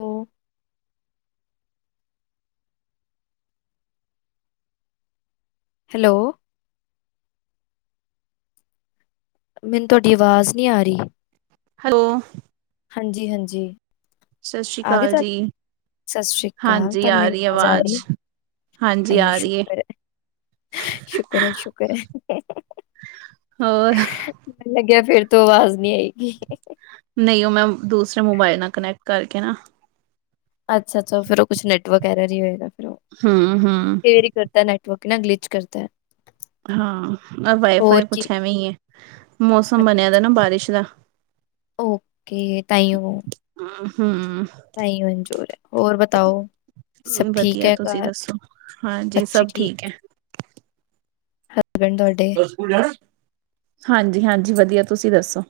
ਅੋ hello. ਮਨੂੰ ਤਵਾਡੀ ਅਵਾਜ਼ ਨੀ ਆ ਰਹੀ। ਹੈਲੋ। ਹਜੀ-ਹਜੀ। ਸਸ੍ਰੀ ਕਾਲ ਜੀ, ਸਤਿ ਸ਼੍ਰੀ ਅਕਾਲ, ਹਾਂਜੀ ਤੁਹਾਨੂੰ ਮੇਰੀ ਆਰੀ ਆਵਾਜ਼ ਆ ਅਵਾਜ। ਰਹੀ? ਹੈ? ਹਾਂਜੀ ਹਾਏ ਆਰੀ ਏ। ਸ਼ੁਕਰ ਐ, ਸ਼ੁਕਰ ੲੈ, ਸ਼ੁਕਰ ੲੈ। ਹੋਰ ਲੱਗੇਆ ਫੇਰ ਤੋਂ ਅਵਾਜ ਨੀ ਆਈ। ਨਈ ਓ ਮੈ ਦੂਸਰੇ ਮੋਬਾਇਲ ਨਾਲ ਕਨੈਕਟ ਕਾਰਕੇ ਨਾ ਅੱਛਾ-ਅੱਛਾ ਫੇਰ ਓ ਕੁਛ ਨੈਟਵਰਕ ਐਰਜ ਹੀ ਹੋਏਗਾ ਫੇਰ ਓ। ਹਮ-ਹਮ ਫੇਰੀ ਕਰਤਾ ਨੈਟਵਰਕ ਨਾ ਗਲੀਚ ਕਰਦਾ। ਹਾਂ, ਹੋਰ ਵਾਈਫਾਈ ਕੀ ਕੋਛ ਐੈਵੇਂ ਈ ੲੈ, ਮੌਸਮ ਬਣਿਆ ਦਾ ਨਾ ਬਾਰਿਸ਼ ਦਾ। ਓਕੇ, ਤਾਈੳ ਹ, ਹਮ [unintelligible] ਨਈ ਮਨਜ਼ੂਰ, ਓਰ ਬਤਾਓ? ਸਭ ਠੀਕ ਵਧੀਆ ਹੈ ਤੁਸੀਂ ਘਰ, ਦਸੋ, ਹਾਂਜੀ ਸਭ ਠੀਕ ੲੈ। ਹਸਬੈਂਡ ਤੁਹਾਡੇ ਕਾਲ ਸਕੂਲ ਜਾਣਾ, ਹਾਂਜੀ-ਹਾਂਜੀ ਵਧੀਆ ਤੁਸੀਂ ਦੱਸੋ?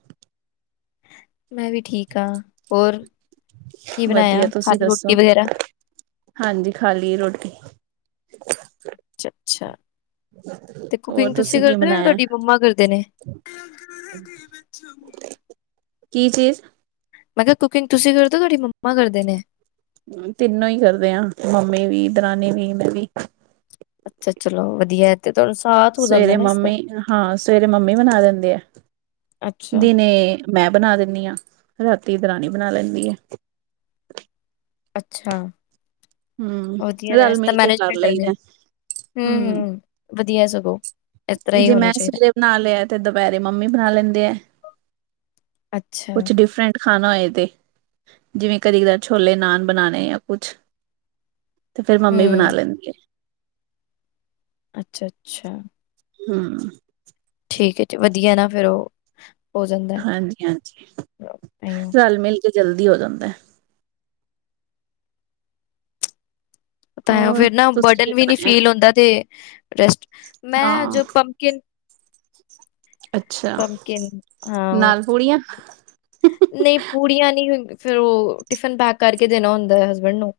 ਮੈਂ ਵੀ ਠੀਕ ਆ, ਓਰ, ਕੀ ਵਧੀਆ ਬਣਾਏਆ, ਖਾ ਤੁਸੀਂ ਲੀ ਦੱਸੋ ਰੋਟੀ ਵਗੈਰਾ? ਹਾਂਜੀ ਖਾ ਲੀ ਰੋਟੀ। ਚ, ਛਾ ਤੇ ਹੋਰ ਕੁਕਿੰਗ ਤੁਸੀਂ ਕੀ ਕਰਦੇ ਹੋ ਜਾਂ ਬਣਾਇਆ ਤੁਹਾਡੀ ਮੰਮਾ ਕਰਦੇ ਨੇ? [unintelligible] ਕੀ ਚੀਜ਼? ਮੈਂ ਕੇਆ ਕੁਕਿੰਗ ਤੁਸੀਂ ਕਰਦੇ, ਤੁਹਾਡੀ ਮੰਮਾ ਕਰਦੇ ਨੇ? [unintelligible] ਤਿਨੋ ਈ ਕਰਦੇ ਆਂ ਮਮੀ ਵੀ, ਦਰਾਨੀ ਵੀ, ਮੈਂ ਵੀ। ਅੱਛਾ ਚਲੋ ਵਧੀਐ ਤੇ ਤੁਵਾਨੂੰ ਸਾ ਸਵੇਰੇ ਮਮੀ ਹਾਂ ਸਵੇਰੇ ਮਮੀ ਬਨਾ ਦਿੰਦੇ ੲੈ, ਅੱਛਾ, ਦਿਣੇ ਮੈਂ ਬਣਾ ਦਿਣੀ ਆ ਰਾਤੀ ਦਰਾਣੀ ਬਣਾ ਲੈਂਦੀ ਅੇ। ਅੱਛਾ, ਹਮ ਵਧੀਆ ਰਲ ਰੈਸ, ਮਿਲ ਕੇ ਕਰ ਮੈਨੇਜਮੇਟ ਰੈਦੇ ੲੈ। ਲਈਦਾ ਹਮ ਹੁਮ-ਹੁਮ [unintelligible] ਵਧੀਆ ਸਗੋਂ। ਇਸ ਤਰ੍ਹਾਂ ਹੀ ਜੇ ਹੋਣਾ ਮੈਂ ਚਾਹੀਦਾ ਸਵੇਰੇ ਬਣਾ ਲੇਆ ਤੇ ਦਪੈਰੇ ਮੰਮੀ ਬਣਾ ਲੈਂਦੇ ਐ। ਅੱਛਾ। ਡਿਫਰੈਂਟ ਖਾਣਾ ਹੋਏ ਤੇ, ਜਿਵੇਂ ਕਦੀ-ਕਦਾਰ ਛੋਲੇ-ਨਾਨ ਬਣਾਣੇ ਯਾ ਕੁਛ। ਤੇ ਫੇਰ ਮੰਮੀ ਬਣਾ ਹੂੰ ਲੈਂਦੀ ਏ। ਅੱਛਾ, ਅੱਛਾ। ਹੂੰ। ਠੀਕ ਹੈ ਜੀ, ਵਧੀਆ ਨਾ ਫੇਰ ਓਹ ਹਾਂਜੀ ਹਾਂਜੀ, ਤਾਂਹੀਓ ਰਲ-ਮਿਲ ਕੇ ਜਲਦੀ ਹੋ ਜਾਂਦੈ। ਅਪੈਂ ਹੋਰ ਫੇਰ ਨਾ ਤੁਸੀਂ ਕੀ ਬਰਡਨ ਵੀ ਨੀ ਬਣਾਇਆ ਫੀਲ ਹੁੰਦਾ ਤੇ ਰੈਸਟ ਮੈਂ ਹਾਂ ਜੋ ਪੰਪਕਿਨ ਅੱਛਾ ਪੰਪਕਿਨ ਹਾਂ ਓਹ, ਨਾਲ ਪੂੜੀਆਂ ਨਹੀਂ। ਪੂੜੀਆਂ ਨੀ ਫੇਰ ਓਹ ਟਿਫਨ ਪੈਕ ਕਰਕੇ ਦੇਣਾ ਹੁੰਦੈ ਹਸਬੈਂਡ ਨੂੰ।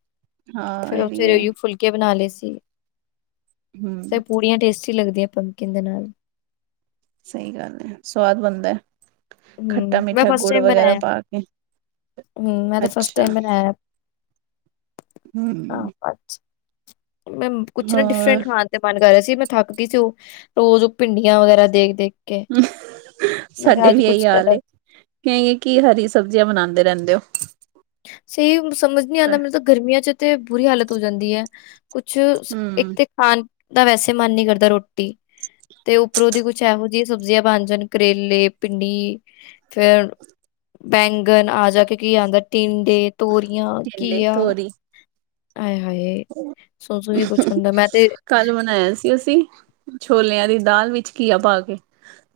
ਹਾਂ ਫੇਰ ਇਹ ਓ ਵੀ ਸਵੇਰੇ ਹੈ ਯੂ ਫੁਲਕੇ ਬਣਾ ਲਏ ਸੀ। ਹਮ ਫੇਰ ਪੂੜੀਆਂ ਟੇਸਟੀ ਲੱਗਦੀਐ ਪੰਪਕਿਨ ਦੇ ਨਾਲ। ਸਹੀ ਗੱਲ ਐ। ਸਵਾਦ ਬਣਦੈ। ਹੂੰ, ਮੈਂ ਖੱਟਾ-ਮੀਠਾ ਫਸਟ ਗੁੜ ਟਾਈਮ ਵਗੈਰਾ ਬਣਾਇਆ ਪਾ ਕੇ, ਹੂੰ, ਮੈਂ ਤਾਂ ਫਸਟ ਅੱਛਾ। ਟਾਈਮ ਬਣਾਇਆ ਹੂੰ। ਅੱਛ ਮੈ ਕੁਛ ਨਾ ਹੋਰ ਡਿਫਰੈਂਟ ਖਾਣ- ਤੇ ਮਨ ਕਰ ਰਿਆ ਸੀ। ਮੈ ਥੱਕ ਗਈ ਸੀ ਓਹ ਰੋਜ ਭਿੰਡੀਆਂ ਵਗੈਰਾ ਦੇਖ ਦੇ ਸਾਡੇ ਵੀ ਏਹੀ ਹਾਲ ਏ। ਅਲੱਗ ਕਏਂਗੇਂ ਕਿ ਹਰੀ ਸਬਜ਼ੀਆਂ ਬਣਾੰਦੇ ਰੈੰਦੇ ਓ। ਸਹੀ ਸਮਝ ਨੀ ਆਂਦਾ ਮੈਨ ਤੇ ਗਰਮੀਆਂ ਚ ਤੇ ਬੁਰੀ ਹਾਲਤ ਹੋ ਜਾਦੀ ਐ। ਕੁਛ ਇਕ ਹੂੰ ਤੇ ਖਾਣ ਦਾ ਵੈਸੇ ਮਨ ਨੀ ਕਰਦਾ ਰੋਟੀ। ਤੇ ਉਪਰੋ ਦੀ ਕੁਛ ਐਹੋ ਜਿਆ ਸਬਜ਼ੀਆਂ ਬਣ ਜਾਣ ਕਰੇਲੇ, ਭਿੰਡੀ ਫੇਰ ਬੈਗਨ ਆ-ਜਾ ਕੇ ਕੀ ਆਂਦੈ ਟੀੰਡ ਏ ਤੋਰੀਆਂ, ਟਿੰਡੇ ਘਿਆ। ਤੋਰੀ ਆਏ-ਹਾਏ, ਸੋਣ-ਸੋਣ ਕੇ ਕੁਛ ਹੁੰਦੈ। ਮੈ ਤੇ ਤੇ ਅਸੀ ਛੋਲਿਆਂ ਦੀ ਦਾਲ ਵਿਚ ਘੀਆ ਪਾ ਕੇ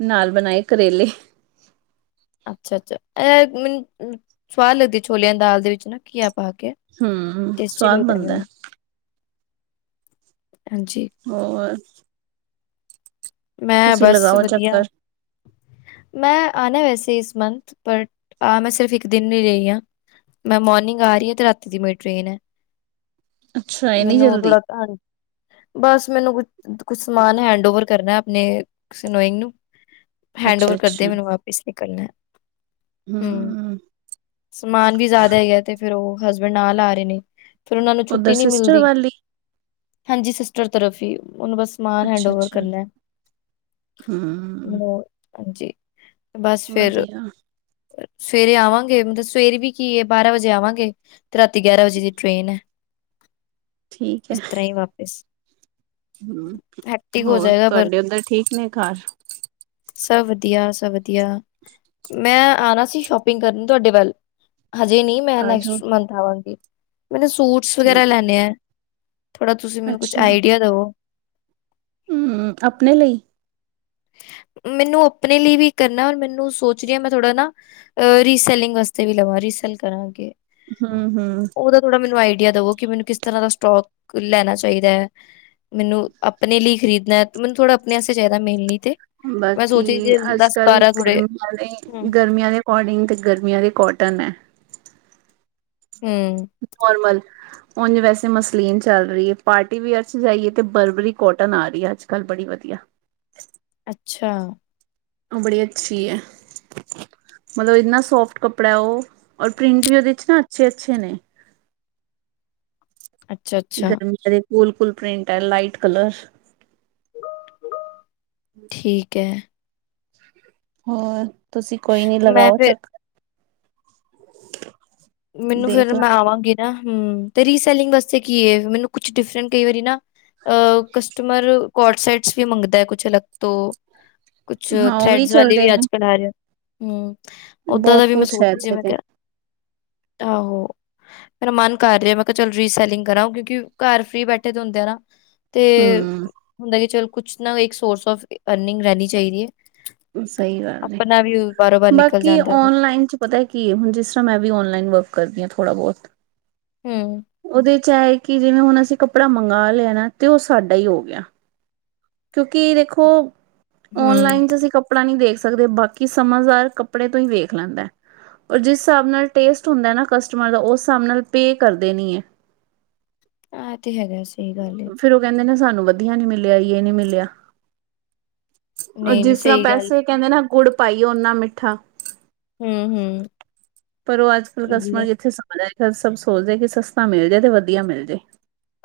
ਨਾਲ ਬਣਾਏ ਕਰੇਲੇ। ਅਛਾ ਅਛਾ, ਐਹ ਮੈਨ ਸਵਾਦ ਲਗਦੀ ਏ ਛੋਲਿਆਂ ਦੀ ਦਾਲ ਦੇ ਵਿਚ ਨਾ ਘਿਆ ਪਾ ਕੇ। ਹੂੰ, ਟੇਸਟੀ ਸਵਾਦ ਲੱਗਦਾ ਬਣਦੈ। ਮੈਨੂੰ ਹਾਂਜੀ। ਹੋਰ ਮੈ ਤੁਸੀਂ ਬਸ ਲਗਾਓ ਵਧੀਆ। ਚੱਕਰ ਮੈ ਆਣੈ ਵੈਸੇ ਇਸ ਮੰਥ। ਬਟ, ਆ ਮੈਂ ਸਿਰਫ਼ ਇਕ ਦਿਨ ਈ ਰਈ ਆਂ। ਮੈ ਮੋਰਨਿਗ ਆ ਰੀ ਆ ਤੇ ਰਾਤੀ ਦੀ ਮੇਰੀ ਟ੍ਰੇਨ ਐ। ਅੱਛਾ ਇਨੀ ਮੈਨੂੰ ਜਲਦੀ ਥੋੜਾ ਤੰਡ ਬਸ ਮੈਨੂੰ ਕੁ ਕੁਛ ਸਮਾਨ ਹੈਂਡ ਓਵਰ ਕਰਨੈ। ਅਪਣੇ ਕਿਸੀ ਨੋਇੰਗ ਨੂੰ, ਹੈਡ ਅੱਛਾ ਓਵਰ ਅੱਛਾ ਕਰਦੇਆ ਮੈਨੂੰ ਵਾਪਿਸ ਵੀ ਕਰਨੈ। ਹੂੰ, ਸਮਾਨ ਵੀ ਜੈਦਾ ਹੈਗੈ ਤੇ ਫੇਰ ਓਹ ਹਸਬੈਂਡ ਨਾਲ ਆ ਰੇ ਨੇ। ਫਿਰ ਉਹਨਾ ਨੂੰ ਉਧਰ ਛੁਟੀ ਨੀ ਸਿਸਟਰ ਮਿਲਦੀ। ਵਾਲੀ ਹਾਂਜੀ ਸਿਸਟਰ ਤਰਫ ਹੀ, ਓਹਨੂੰ ਬਸ ਸਮਾਨ ਹੈਂਡ ਅੱਛਾ ਓਵਰ ਅੱਛਾ ਕਰਨੈ। ਹੂੰ ਮੋਬ ਹਾਂਜੀ, ਬਸ ਫੇਰ ਵਧੀਆ ਸਵੇਰੇ ਆਵਾਂਗੇ, ਮਤਲਬ ਸਵੇਰ ਵੀ ਕੀ ਏ, ਬਾਰਾਂ ਵਜੇ ਆਵਾਂਗੇ। ਤੇ ਰਾਤੀ ਗਿਆਰਾਂ ਵਜੇ ਦੀ ਟ੍ਰੇਨ ਐ। ਠੀਕ ਹੈ ਇਸ ਤਰ੍ਹਾਂ ਈ ਵਾਪਿਸ। ਹੂੰ, ਹੈਕਟਿਕ ਹੋ ਹੋਰ ਜਾਏਗਾ ਪਰ ਤੁਐਡੇ ਓਧਰ ਠੀਕ ਨੇ ਘਰ? ਸਭ ਵਧੀਆ, ਸਭ ਵਧੀਆ। ਮੈ ਆਣਾ ਸੀ ਸ਼ੋਪਿੰਗ ਕਰਨ ਤੁਐਡੇ ਵਲ। ਹਜੇ ਨੀ, ਮੈ ਆ ਜਾਓ ਨੈਕਸਟ ਮੰਥ ਆਵਾਂਗੀ। ਮੈਨੂੰ ਸੂਟਸ ਵਗੈਰਾ ਠੀਕ ਹੈ ਲੈਣੇ ਐ। ਥੋੜਾ ਤੁਸੀ ਮੈਨੂੰ ਕੁਛ ਆਈਡੀਆ ਦਵੋ। ਹੂੰ, ਅਪਣੇ ਲਈ? ਮੈਨੂੰ ਆਪਣੇ ਲਈ ਵੀ ਕਰਨਾ, ਔਰ ਮੈਨੂੰ ਸੋਚ ਰਹੀ ਹਾ ਮੈ ਥੋੜਾ ਨਾ- ਅ ਰੀਸੈਲਿੰਗ ਵਾਸਤੇ ਵੀ ਲਵਾ, ਰੀਸੈਲ ਕਰਾਂ ਅਗੇ। ਹੂੰ- ਹੂੰ - ਥੋੜਾ ਮੈਨੂੰ ਆਈਡੀਆ ਦਵੋ। ਕਿ ਮੈਨੂੰ ਕਿਸ ਤਰ੍ਹਾਂ ਦਾ ਸਟੋਕ ਲੈਣਾ ਚਾਹੀਦਾ ਐ। ਮੈਨੂੰ ਆਪਣੇ ਲਈ ਖਰੀਦਣਾ, ਮੈਨੂੰ ਥੋੜ੍ਹਾ ਆਪਣੇ ਅਸਤੇ ਚਾਹੀਦਾ ਮੇਨਲੀ- ਤੇ। ਮੈਂ ਬਾਕੀ ਸੋਚ ਰਹੀ ਸੀ ਦਸ ਅੱਜ-ਕਲ ਬਾਰਾਂ ਥੋੜੇ ਗਰਮੀਆਂ ਹੂੰ ਵਾਲੇ ਗਰਮੀਆਂ- ਅੋਡਿੰਗ ਤਾਂ ਗਰਮੀਆਂ ਵਾਲੇ ਕੋਟਨ ਐ। ਹੂੰ। ਨੋਰਮਲ- ਉਝ ਵੈਸੇ ਮਸਲੀਨ ਚਲ ਰਹੀ ਹੈ। ਪਾਰਟੀ ਵਅਰ 'ਚ ਜਾਈਏ ਤੇ ਬਰਬਰੀ ਕੋਟਨ ਆ ਰਹੀ ਆ ਅੱਜ -ਕਲ ਬੜੀ ਵਧੀਆ- ਅੱਛਾ- ਉਹ ਬੜੀ ਅੱਛੀ ਐ। ਮਤਲਬ ਇਨਾ ਸੋਫਟ ਕੱਪੜਾ ਉਹ ਔਰ ਪ੍ਰਿੰਟ ਵੀ ਉਹਦੇ 'ਚ ਨਾ ਅਛੇ- ਅਛੇ ਨੇ- ਅੱਛਾ, ਅੱਛਾ ਗਰਮੀ ਦੇ ਕੂਲ- ਕੂਲ ਪ੍ਰਿੰਂਟ ਹੈ। ਲਾਈਟ ਕਲਰ- ਠੀਕ ਐ। ਹੋਰ? ਤੁਸੀ ਕੋਈ ਨੀ ਮੈਂ ਲਗਾਓ ਫਿਰ ਚਕ- ਮੈਨੂੰ ਫੇਰ ਦੇਖ ਲ ਮੈਂ ਆਵਾਂਗੀ ਨਾ, ਹਮ ਤੇ ਰੀਸੈਲਿੰਗ ਵਾਸਤੇ ਕੀ ਏ ਮੈਨੂੰ ਕੁਛ ਡਿਫਰੈਂਟ, ਕਈ ਵਾਰੀ ਨਾ ਅ ਕਸਟਮਰ ਕੋਟਸੇਟਸ ਵੀ ਮੰਗਦਾ, ਅ ਕੁਛ ਅਲਗ ਤੋਂ ਕੁਛ ਹਾਂ ਉਹ ਥਰੈਡਜ ਵਾਲੇ ਚੱਲਦੇ ਵੀ ਨੇ ਅੱਜਕਲ੍ਹ ਆ ਰਹੇ, ਹਮ ਓਦਾਂ ਦਾ ਬਹੁਤ ਵੀ ਮੈਂ ਕੁਛ ਸੋਚ ਹੈ ਇੱਥੇ ਜਿਵੇ ਤੇ ਕਿਹਾ ਆਹੋ। ਮੇਰਾ ਮਨ ਕਰ ਰਿਹਾ, ਮੈਂ ਕਿਹਾ ਚਲ ਰੀਸੈਲਿੰਗ ਕਰਾਂ ਕਿਉਂਕਿ ਘਰ ਫਰੀ ਬੈਠੇ ਤਾਂ ਹੁੰਦੇ ਆ ਨਾ ਤੇ ਹਮ ਹੁੰਦਾ ਕਿ ਚੱਲ, ਕੁਛ ਨਾ ਇੱਕ ਸੋਰਸ ਆਫ਼ ਅਰਨਿੰਗ ਰਹਿਣੀ ਚਾਹੀਦੀ ਐ। ਸਹੀ ਗੱਲ ਏ, ਨਿਕਲ ਬਾਕੀ ਜਾਂਦਾ ਵਾ। ਓਨਲਾਈਨ ਚ ਪਤਾ ਏ ਕੀ ਏ, ਹੁਣ ਜਿਸ ਤਰ੍ਹਾਂ ਮੈਂ ਵੀ ਓਨਲਾਈਨ ਵਰਕ ਕਰਦੀ ਹਾਂ ਥੋੜ੍ਹਾ ਬਹੁਤ ਹਮ। ਉਹਦੇ ਚ ਐ ਕਿ ਜਿਵੇਂ ਹੁਣ ਅਸੀਂ ਕੱਪੜਾ ਮੰਗਵਾ ਲਿਆ ਨਾ, ਤੇ ਉਹ ਸਾਡਾ ਹੀ ਹੋ ਗਿਆ ਕਿਉਂਕਿ ਦੇਖੋ ਹੂੰ, ਔਨਲਾਈਨ ਚ ਅਸੀਂ ਕੱਪ ਕੱਪੜਾ ਨੀ ਦੇਖ ਸਕਦੇ, ਬਾਕੀ ਸਮਝਦਾਰ ਕੱਪੜੇ ਤੋਂ ਹੀ ਵੇਖ ਲੈਂਦਾ ਪਰ, ਜਿਸ ਹਿਸਾਬ ਨਾਲ ਟੇਸਟ ਹੁੰਦਾ ਨਾ ਕਸਟਮਰ ਦਾ ਉਸ ਹਿਸਾਬ ਨਾਲ ਪੇ ਕਰਦੇ ਨੀ ਏ ਐ ਤੇ ਹੈਗਾ, ਸਹੀ ਗੱਲ ਏ। ਫਿਰ ਉਹ ਕਹਿੰਦੇ ਨੇ ਸਾਨੂੰ ਵਧੀਆ ਨੀ ਮਿਲਿਆ, ਯੇ ਨੀ ਮਿਲਿਆ ਉਹ ਨਹੀਂ-ਨਹੀਂ ਜਿਸ ਤਰ੍ਹਾਂ ਸਹੀ ਗੱਲ ਪੈਸੇ ਕਹਿੰਦੇ ਨਾ ਗੁੜ ਪਾਈਏ ਓਨਾ ਮਿੱਠਾ ਹੂੰ-ਹੂੰ। ਪਰ, ਉਹ ਅੱਜ ਕੱਲ੍ਹ ਕਸਟਮਰ ਲੇ ਕਿੱਥੇ ਸਮਦਾ ਫੇਰ ਸਭ ਸੋਚਦੇ ਕਿ ਸਸਤਾ ਮਿਲ ਜੇ ਤੇ ਵਧੀਆ ਮਿਲ ਜੇ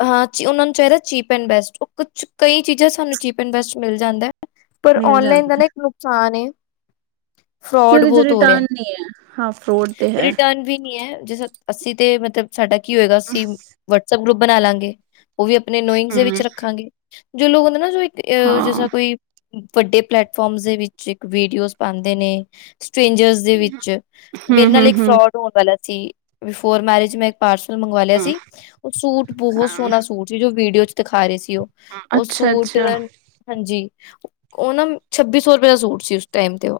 ਹਾਂ, ਚ ਉਹਨਾਂ ਨੂੰ ਚਾਹੀਦਾ ਚੀਪ ਐਂਡ ਬੈਸਟ ਕੁਛ ਕਈ ਚੀਜ਼ਾਂ ਸਾਨੂੰ ਚੀਪ ਐਂਡ ਬੈਸਟ ਮਿਲ ਜਾਂਦਾ ਪਰ ਮਿਲ ਔਨਲਾਈਨ ਦਾ ਜਾਂਦਾ ਨਾ ਇੱਕ ਨੁਕਸਾਨ ਏ ਕਿ ਫਰੋਡ ਉਹਦੇ ਚ ਬਹੁਤ ਹੋ ਰਿਹਾ, ਰਿਟਰਨ ਨੀ ਹੈ ਹਾਂ ਫਰੋਡ ਤੇ ਹੈ। ਰਿਟਰਨ ਵੀ ਨੀ ਐ, ਜ ਅਸੀਂ ਤੇ ਮਤਲਬ ਸਾਡਾ ਕੀ ਹੋਏਗਾ, ਅਸੀਂ ਵਟਸਪ ਗਰੁੱਪ ਬਣਾਲਾਗੇ ਉਹ ਵੀ ਆਪਣੇ ਨੋਇੰਗ ਦੇ ਹਮ ਵਿੱਚ ਰੱਖਾਂਗੇ, ਜੋ ਲੋਕ ਹੁੰਦੇ ਨਾ ਜੋ ਇੱਕ ਹਾਂ ਜੇਸਾ ਕੋਈ ਵੱਡੇ ਪਲੇਟਫਾਰਮਸ ਦੇ ਵਿੱਚ ਇੱਕ ਵੀਡੀਓਜ਼ ਪਾਉਦੇ ਨੇ, ਸਟ੍ਰੇਜਰ ਦੇ ਵਿੱਚ ਹਮ ਮੇਰੇ ਨਾਲ ਹਮ ਇੱਕ ਹਮ ਫਰੋਡ ਹੋਣ ਵਾਲਾ ਸੀ, ਬਿਫੋਰ ਮੈਰਿਜ ਮੈਂ ਪਾਰਸਲ ਮੰਗਵਾ ਲਿਆ ਹਮ ਸੀ, ਉਹ ਸੂਟ ਬਹੁਤ ਹਾਂ ਸੋਹਣਾ ਸੂਟ ਸੀ ਜੋ ਵੀਡੀਓ ਚ ਦਿਖਾ ਰਹੇ ਸੀ ਉਹ ਅੱਛਾ ਸੂਟ ਅੱਛਾ। ਹਾਂਜੀ, ਉਹ ਨਾ ਛੱਬੀ ਸੌ ਰੁਪਏ ਦਾ ਸੂਟ ਸੀ ਉਸ ਟਾਈਮ ਤੇ ਉਹ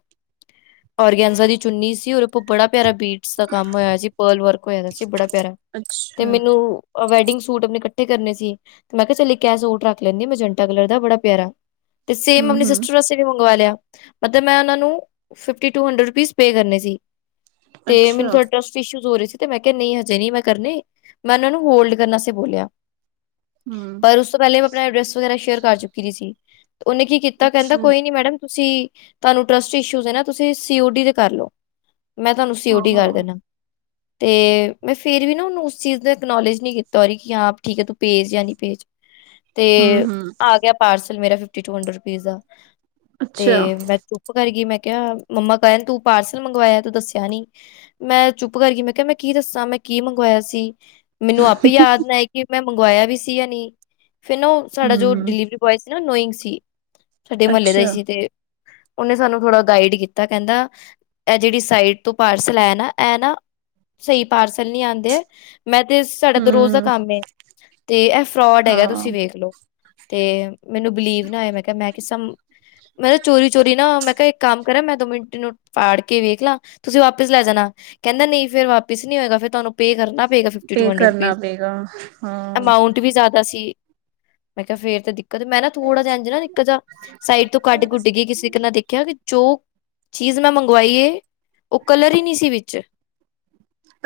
ਔਰਗੈਨਜ਼ਾ ਦੀ ਚੁੰਨੀ ਸੀ ਰ ਬੜਾ ਪਿਆਰਾ ਬੀਟਸ ਦਾ ਕੰਮ ਹੋਇਆ ਸੀ ਪਰਲ ਵਰਕ ਹੋਇਆ ਦਾ ਸੀ ਬੜਾ ਪਿਆਰਾ। ਤੇ ਅੱਛਾ ਮੈਨੂੰ ਅ ਵੈਡਿੰਗ ਸ ਸੂਟ ਅਪਨੇ ਕੱਠੇ ਕਰਨੇ ਸੀ, ਤੇ ਮੈਂ ਕਿਆ ਚੱਲ ਇੱਕ ਐ ਸੂਟ ਰੱਖ ਲੈਂਨੀ ਆ ਮੈਂਜੰਟਾ ਕਲਰ ਦਾ ਬੜਾ ਪਿਆਰਾ ਤੇ ਸੇਮ ਹਮ ਅਪਨੀ ਹਮ ਸਿਸਟਰ ਵਸ ਤੇ ਵੀ ਮੰਗਵਾ ਲਿਆ ਅਤੇ ਮੈਂ ਉਨਾਂ ਨੂੰ fifty two hundred rupees pay ਕਰਨੇ ਸੀ। ਤੇ ਮੈਨੂੰ ਅੱਛਾ ਥੋੜਾ ਟਰ ਟ ਇਸ਼ੂਸ ਹੋ ਰੇ ਸੀ ਤੇ ਮੈਂ ਕਿਆ ਨਈ ਹਜੇ ਨੀ ਮੈਂ ਕਰਨੇ, ਮੈਂ ਉਨਾ ਨੂੰ ਹੋਲਡ ਕਰਨ ਅਸਤੇ ਬੋਲਿਆ। ਹਮ। ਪਰ ਉਸ ਤੋਂ ਪੈਲੇ ਮੈਂ ਅਪਣਾ ਐਡਰੈਸ ਵਗੈਰਾ ਸ਼ੇਅਰ ਕਰ ਚੁੱਕੀ ਦੀ ਸੀ। ਤੇ ਉਨੇ ਕੀ ਕੀਤਾ ਕੈਂਦਾ ਅੱਛਾ ਕੋਈ ਨੀ ਮੈਡਮ ਤੁਸੀਂ ਤੁਆਨੂੰ ਟਰਸਟ ਇਸ਼ੂਸ ਐ ਨਾ, ਤੁਸੀਂ ਸੀ ਓ ਡੀ ਤੇ ਕਰਲੋ। ਮੈਂ ਤੁਆਨੂੰ ਸੀ ਓ ਡੀ ਓਹੋ ਕਰ ਦੇਨਾ, ਤੇ ਮੈਂ ਫੇਰ ਵੀ ਨਾ ਉਨੂੰ ਉਸ ਚੀਜ਼ ਦਾ ਐਕਨੋਲੇਜ ਨੀ ਕੀ ਤੋਰੀ ਕਿ ਹਾਂ ਠੀਕ ਐ ਤੂੰ ਭੇਜ ਜਾਂ ਨੀ ਭੇਜ। ਤੇ ਹਮ ਹਮ ਆ ਗਿਆ ਪਾਰਸਲ ਮੇਰਾ ਫਿਫਟੀ ਟੂ ਹਨਡਰਡ ਰੂਪੀਜ਼ ਦਾ, ਅੱਛਾ ਤੇ ਮੈਂ ਚੁਪ ਕਰ ਗਈ, ਮੈਂ ਕਿਆ ਮੰਮਾ ਕੈਹਨ ਤੂੰ ਪਾਰਸਲ ਮੰਗਵਾਇਆ ਤੂੰ ਦੱਸਿਆ ਨੀ। ਮੈਂ ਚੁੱਪ ਕਰ ਗਈ ਮੈਂ ਕਿਆ ਮੈਂ ਕੀ ਦੱਸਾਂ ਮੈਂ ਕੀ ਮੰਗਵਾਇਆ ਸੀ। ਮੈਨੂੰ ਆਪੇ ਯਾਦ ਨਾ ਮੈਂ ਮੰਗਵਾਇਆ ਵੀ ਸੀ ਯਾਂ ਨੀ। ਫਿਰ ਨਾ ਓ ਸਾਡਾ ਜੋ ਹਮ। ਡਿਲੀਵਰੀ ਬੋਆਏ ਸੀ ਨਾ ਨੋਇੰਗ ਸੀ ਸਾਡੇ ਮਹੱਲੇ ਦਾ ਈ ਅੱਛਾ ਸੀ ਤੇ ਉਨੇ ਸਾਨੂੰ ਥੋੜਾ ਗਾਈਡ ਕੀਤਾ ਕੈਂਦਾ ਐ ਜੇੜੀ ਸਾਈਟ ਤੋਂ ਪਾਰਸਲ ਆਇਆ ਨਾ, ਐ ਨਾ ਸਈ ਪਾਰਸਲ ਨੀ ਆਂਦੇ। ਮੈਂ ਤੇ ਰੋਜ਼ ਦਾ ਹਮ ਕੰਮ ਏ, ਤੇ ਐ ਫਰੋਡ ਹੈਗਾ ਹਾਂ ਤੁਸੀਂ ਵੇਖ ਲੋ। ਤੇ ਮੈਨੂੰ ਬਿਲੀਵ ਨਾ ਹੋਇਆ ਮੈਂ ਕਿਆ ਮੈ ਕਿਸਮ, ਮੈ ਨਾ ਚੋਰੀ- ਚੋਰੀ ਨਾ ਮੈਂ ਕਿਆ ਇੱਕ ਕੰਮ ਕਰਾ ਮੈਂ ਦੋ ਮਿੰਟ ਐਨੂੰ ਫਾੜ ਕੇ ਵੇਖ ਲਾ, ਤੁਸੀਂ ਵਾਪਿਸ ਲੈ ਜਾਨਾ ਕੈਂਦਾ ਨਈ ਫੇਰ ਵਾਪਿਸ ਨੀ ਹੋਏਗਾ ਫੇਰ ਤੁਆਨੂੰ ਪੇ ਕਰਨਾ ਪੇਗਾ। ਪੇ ਕਰਨਾ ਪੇਗਾ। ਅਮਾਉਂਟ ਵੀ ਜਾਦਾ ਸੀ, ਮੈਂ ਕਿਆ ਫੇਰ ਤਾਂ ਦਿਕ ਕਤ ਏ। ਮੈਂ ਨਾ ਥੋੜ੍ਹਾ ਜਿਆ ਐਂਜ ਨਾ ਨਿੱਕਾ ਜਾ ਸਾਈਡ ਤੋਂ ਕੱਡ-ਕੁਡ ਕੇ ਕਿਸੇ ਤੀਂਕੇ ਨਾਲ ਦੇਖਿਆ ਕਿ ਜੋ ਚੀਜ਼ ਮੈਂ ਮੰਗਵਾਈ ਏ, ਓ ਕਲਰ ਈ ਨੀ ਸੀ ਵਿੱਚ।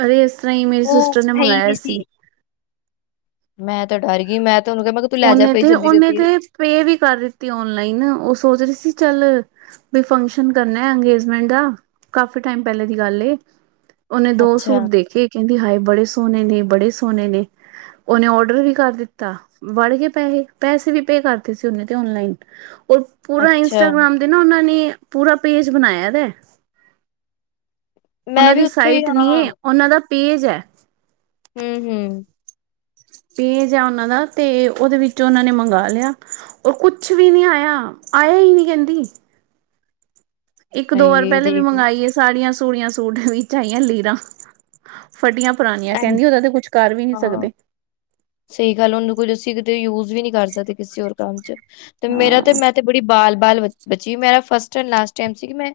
ਅਰੇ ਇਸ ਤਰ੍ਹਾਂ ਈ ਮੇਰੀ ਉਹ ਸਿਸਟਰ ਨੇ ਹੈ ਹੀ ਮੰਗਾਇਆ ਨਹੀਂ ਸੀ। ਮੈਂ ਤਾਂ ਡਰ ਗਈ, ਮੈਂ ਤੇ ਉਨੂੰ ਕਿਆ ਮੈਂ ਤੂੰ ਲੈ ਜਾ ਓਨੇ ਪਈ ਤੇ, ਓਨੇ ਤੇ ਜਲਦੀ-ਜਲਦੀ ਪੇ ਵੀ ਕਰ ਦਿੱਤੀ ਓਨਲਾਈਨ ਓ ਸੋਚ ਰੀ ਸੀ ਚੱਲ ਬਈ ਫੰਕਸ਼ਨ ਕਰਨੈ ਅੰਗੇਜਮੈਂਟ ਦਾ ਕਾਫੀ ਟਾਈਮ ਪੈਲੇ ਦੀ ਗੱਲ ਏ। ਓਨੇ ਦੋ ਸੂਟ ਅੱਛਾ, ਦੇਖੇ ਕੈਂਦੀ ਹਾਏ ਬੜੇ ਸੋਨੇ ਨੇ-ਬੜੇ ਸੋਨੇ ਨੇ, ਓਨੇ ਔਡਰ ਵੀ ਕਰ ਦਿੱਤਾ। ਵੜ ਗੇ ਪੈਹੇ, ਪੈਸੇ ਵੀ ਪੇ ਕਰਤੇ ਸੀ ਉਨੇ ਤੇ ਓਨਲਾਈਨ। ਔਰ ਪੂਰਾ ਅੱਛਾ ਇੰਸਟਾਗ੍ਰਾਮ ਤੇ ਨਾ ਉਨਾਂ ਨੇ ਪੂਰਾ ਪੇਜ ਬਣਾਇਆ ਦੈ। ਮੈਂ ਓਨਾਂ ਵੀ ਦੀ ਉੱਥੋਂ ਹੀ ਸਾਈਟ ਨੀ ਹਾਂ ਏ ਓਨਾਂ ਦਾ ਪੇਜ ਐ। ਹੂੰ- ਹੂੰ। ਪੇਜ ਆ ਓਨਾਂ ਦਾ, ਤੇ ਓਦੇ ਵਿੱਚ ਓਨਾਂ ਨੇ ਮੰਗਾ ਲਿਆ। ਓ ਕੁਛ ਵੀ ਨੀ ਆਇਆ, ਆਇਆ ਈ ਨੀ ਕੈਂਦੀ। ਇੱਕ ਦੋ ਵਾਰ ਹਾਏ ਪੈਲੇ ਵੀ ਦੇਖ ਮੰਗਾਈ ਏ ਸਾੜੀਆਂ-ਸੂੜੀਆਂ, ਸੂਟ ਵਿੱਚ ਆਈਐ ਲੀਰਾਂ ਫਟੀਆਂ- ਪੁਰਾਣੀਆਂ, ਐਂਜ ਕੈਂਦੀ ਉਦਾ ਤੇ ਕੁਛ ਕਰ ਵੀ ਨੀ ਸਕਦੇ। ਸਈ ਗੱਲ, ਉਨੂੰ ਕੁੱਝ ਅਸੀਂ ਕਿਤੇ ਯੂਜ ਵੀ ਨੀ ਕਰ ਸਕਦੇ ਕਿਸੇ ਹੋਰ ਕੰਮ ਚ। ਤੇ ਮੇਰਾ ਹਾਂ ਤੇ, ਮੈਂ ਤੇ ਬੜੀ ਬਾਲ - ਬਾਲ ਬ - ਬਚੀ, ਮੇਰਾ ਫਸਟ ਐਂਡ ਲਾਸਟ ਟਾਈਮ ਸੀ ਕਿ ਮੈਂ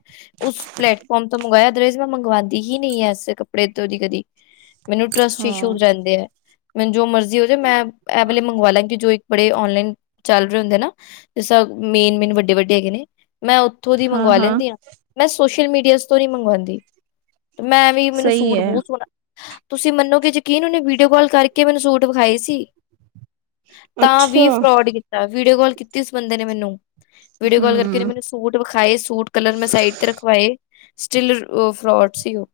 ਉਸ ਪਲੈਟਫੋਰਮ ਤੋਂ ਮੰਗਾਇਆ। ਅਦਰਵਾਈਸ ਮੈਂ ਮੰਗਵਾਂਦੀ ਹੀ ਨਈ ਐਸੇ ਕੱਪੜੇ ਤੋਂ ਕਦੀ-ਕਦੀ। ਮੈਨੂੰ ਟਰਸਟ ਇਸ਼ੂ ਹਾਂ ਰੈਂਦੇ ਐ। ਮੈਨੂੰ ਜੋ ਮਰਜ਼ੀ ਹੋ ਜੇ ਮੈਂ ਇਹ ਵਲੇ ਮੰਗਵਾ ਲਾਂਗੀ ਜੋ ਇੱਕ ਬੜੇ ਔਨਲਾਈਨ ਚੱਲ ਰਹੇ ਹੁੰਦੇ ਨਾ ਜਿਸ ਤ ਮੇਨ ਮੇਨ ਵੱਡੇ ਵੱਡੇ ਹੈਗੇ ਨੇ ਮੈਂ ਉੱਥੋਂ ਦੀ ਹਾਂ ਮੰਗਵਾ ਹਾਂ ਲੈਂਦੀ ਆਂ, ਮੈਂ ਸੋਸ਼ਲ ਮੀਡੀਆਜ਼ ਤੋਂ ਨੀ ਮੰਗਵਾਉਂਦੀ। ਤੇ ਮੈਂ ਵੀ ਮੈਨੂੰ ਸਹੀ ਸੂਟ ਹੈ ਬਹੁਤ ਸੋਹਣਾ, ਤੁਸੀਂ ਮੰਨੋਗੇ ਯਕੀਨ ਉਹਨੇ ਵੀਡੀਓ ਕਾਲ ਕਰਕੇ ਮੈਨੂੰ ਸੂਟ। ਵਿਖਾਈ ਸੀ ਤਾਂ ਵੀ ਅੱਛਾ ਫਰੋਡ ਕੀਤਾ, ਵੀਡੀਓ ਕਾਲ ਕੀਤੀ ਉਸ ਬੰਦੇ ਨੇ ਮੈਨੂੰ ਵੀਡੀਓ ਕਾਲ ਕਰਕੇ ਹਮ ਮੈਨੂੰ ਸੂਟ ਵਿਖਾਏ ਸੂਟ ਕਲਰ ਮੈਂ ਸਾਈਡ ਤੇ ਰਖਵਾਏ, ਸਟਿਲ ਫਰੋਡ ਸੀ ਉਹ।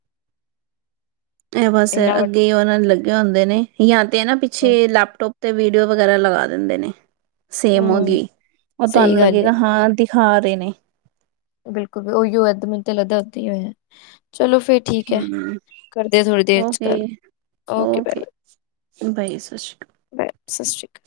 ਇਹ ਬਸ ਇੰਨਾ ਵੱਡਾ ਅੱਗੇ ਉਹਨਾਂ ਲੱਗੇ ਹੁੰਦੇ ਨੇ, ਜਾਂ ਤੇ ਹੈ ਨਾ ਪਿੱਛੇ ਲੈਪਟੋਪ। ਤੇ ਵੀਡੀਓ ਵਗੈਰਾ ਲਗਾ ਦਿੰਦੇ ਨੇ, ਸੇਮ ਹੂੰ ਉਹਦੀਈ ਉਹ ਸਹੀ ਤੁਹਾਨੂੰ ਗੱਲ ਹੈ। ਲੱਗੇਗਾ ਹਾਂ। ਦਿਖਾ ਰਹੇ ਨੇ। ਬਿਲਕੁਲ ਵੀ ਉਹੀਓ ਇਏਦ ਮਨ ਤੇ ਲੱਗਦਾ ਉੱਥੇ ਹੀ ਹੋਇਆ ਚਲੋ ਫੇਰ। ਠੀਕ ਹੈ, ਹਮ ਕਰਦੇ ਆਂ ਥੋੜ੍ਹੀ ਦੇਰ ਚ ਓਕੇ ਗੱਲ, okay bye bye. Bye bye ਸਤਿ ਸ਼੍ਰੀ ਅਕਾਲ। ਬਾਏ ਸਤਿ ਸ਼੍ਰੀ ਅਕਾਲ।